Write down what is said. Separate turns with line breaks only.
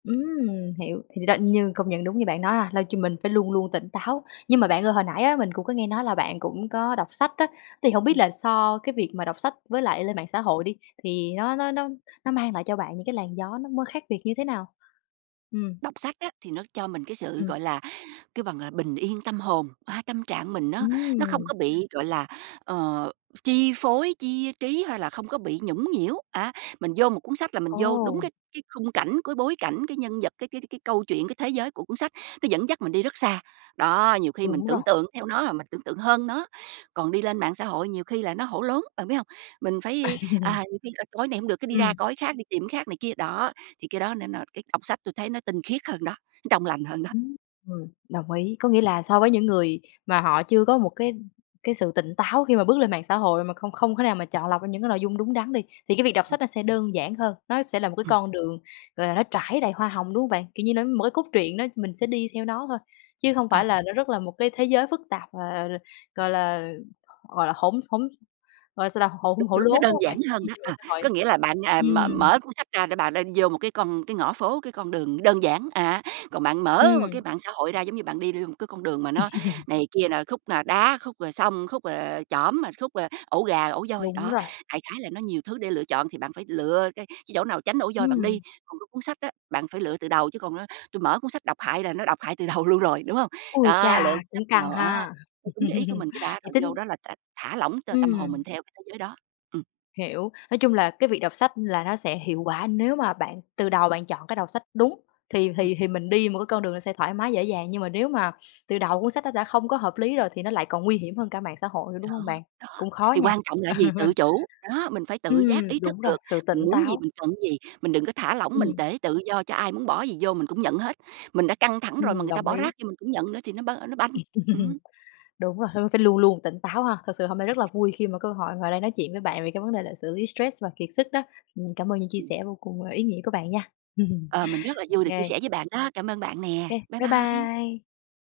Ừm, hiểu, thì đó, như công nhận đúng như bạn nói ha, lo cho mình phải luôn luôn tỉnh táo. Nhưng mà bạn ơi hồi nãy á mình cũng có nghe nói là bạn cũng có đọc sách á, thì hông biết
Ừm.
là so cái việc mà đọc sách với lại lên mạng xã hội đi, thì nó nó nó nó mang lại cho bạn những cái làn gió nó m khác biệt như thế nào? Ừm.
Đọc sách á, thì nó cho mình cái sự,
Ừm.
gọi là, kêu bằng là, bình yên tâm hồn, a, tâm trạng mình nó nó không
Ừm!
có bị, gọi là, ờ, chi phối, chia trí hay là không có bị nhũng nhiễu á. Mình vô một cuốn sách là mình
Ồ.
vô đúng cái cái khung cảnh, cái bối cảnh, cái nhân vật, cái cái cái câu chuyện, cái thế giới của cuốn sách, nó dẫn dắt mình đi rất xa. Đó, nhiều khi mình
Đúng rồi.
tưởng tượng theo nó, rồi mình tưởng tượng hơn nó. Còn đi lên mạng xã hội nhiều khi là nó hổ lốn, bạn biết hông? Mình phải, à, nhiều khi coi là này hổng được, cái đi ra
Ừm.
coi cái khác, đi tìm cái khác này kia. Đó, thì cái đó nên là cái đọc sách tui thấy nó tinh khiết hơn đó, nó trong lành hơn đó.
Ưm. Ừm. Đồng ý, có nghĩa là so với những người mà họ chưa có một cái, ưm, cái sự tỉnh táo khi mà bước lên mạng xã hội mà không không thể nào mà chọn lọc ra những cái nội dung đúng đắn đi, thì cái việc đọc sách
Ừm.
nó sẽ đơn giản hơn, nó sẽ là một cái
Ừm.
con đường, gọi là, nó trải đầy hoa hồng, đúng hông bạn? Kiểu như nó, một cái cốt truyện đó mình sẽ đi theo nó thôi, chứ hông
Ờ.
phải là nó rất là một cái thế giới phức tạp, ờ, gọi là, gọi là, hỗn hỗn gọi là sao ta, hổ
Đúng,
hổ
đúng,
lốn,
nó
đúng
đơn
hông
giản
bạn?
hơn
Chi
đó,
trên mạng
à,
xã hội.
có nghĩa là bạn, à, mờ
Ừm.
mở cuốn sách ra để bà lên vô một cái con cái ngõ phố, cái con đường đơn giản, à, còn bạn mở một cái
Ừm.
mạng xã hội ra giống như bạn đi vô một cái con đường mà nó này kia là khúc là đá, khúc là sông, khúc là, ờ, chỏm, rồi khúc, ờ, ổ gà, ổ voi.
Đúng
Đó,
rồi.
đại khái là nó nhiều thứ để lựa chọn thì bạn phải lựa cái cái chỗ nào tránh ổ voi bạn đi.
Ừm.
Còn cái cuốn sách đó, bạn phải lựa từ đầu chứ còn, ơ, tui mở cuốn sách độc hại là nó độc hại từ đầu luôn rồi, đúng hông?
Ôi
Đó, lựa
cha,
cuốn sách
cũng căng
nào, a,
ha!
theo đúng cái ý của mình cái đã
Vậy
rồi vô
tính
đó là t thả lỏng t tâm hồn
Ừm.
mình theo cái thế giới đó. Ừm.
Hiểu. Nói chung là cái việc đọc sách là nó sẽ hiệu quả nếu mà bạn từ đầu bạn chọn cái đọc sách đúng, thì
Ừm.
thì thì mình đi một cái con đường nó sẽ thoải mái dễ dàng, nhưng mà nếu mà từ đầu cuốn sách nó đã không có hợp lý rồi thì nó lại còn nguy hiểm hơn cả mạng xã hội,
Đó.
đúng hông bạn?
Đó.
Cũng khó
Thì
nha.
quan trọng là cái gì? Tự chủ. Đó, mình phải tự
Ừm,
giác ý thức
đúng rồi,
được,
sự tỉnh
mình muốn gì,
táo.
mình cần cái gì, mình đừng có thả lỏng mình
Ừm.
tể tự do cho ai muốn bỏ cái gì vô mình cũng nhận hết. Mình đã căng thẳng rồi mà
Ừm,
người ta
đồng
bỏ
ý.
rác vô mình cũng nhận nữa thì nó b nó banh, ừm.
Đúng rồi, h phải luôn luôn tỉnh táo ha, thật sự hôm nay rất là vui khi mà cơ hội ngồi đây nói chuyện với bạn về cái vấn đề là xử lý stress và kiệt sức đó. Mình cảm ơn những chia
Ừm.
sẻ vô cùng ý nghĩa của bạn nha.
Ờ,
Ô
mình rất là vui được chia
kê.
sẻ với bạn đó, cảm ơn bạn
Ô
nè.
kê.
Bye
Bye
bye!
bye!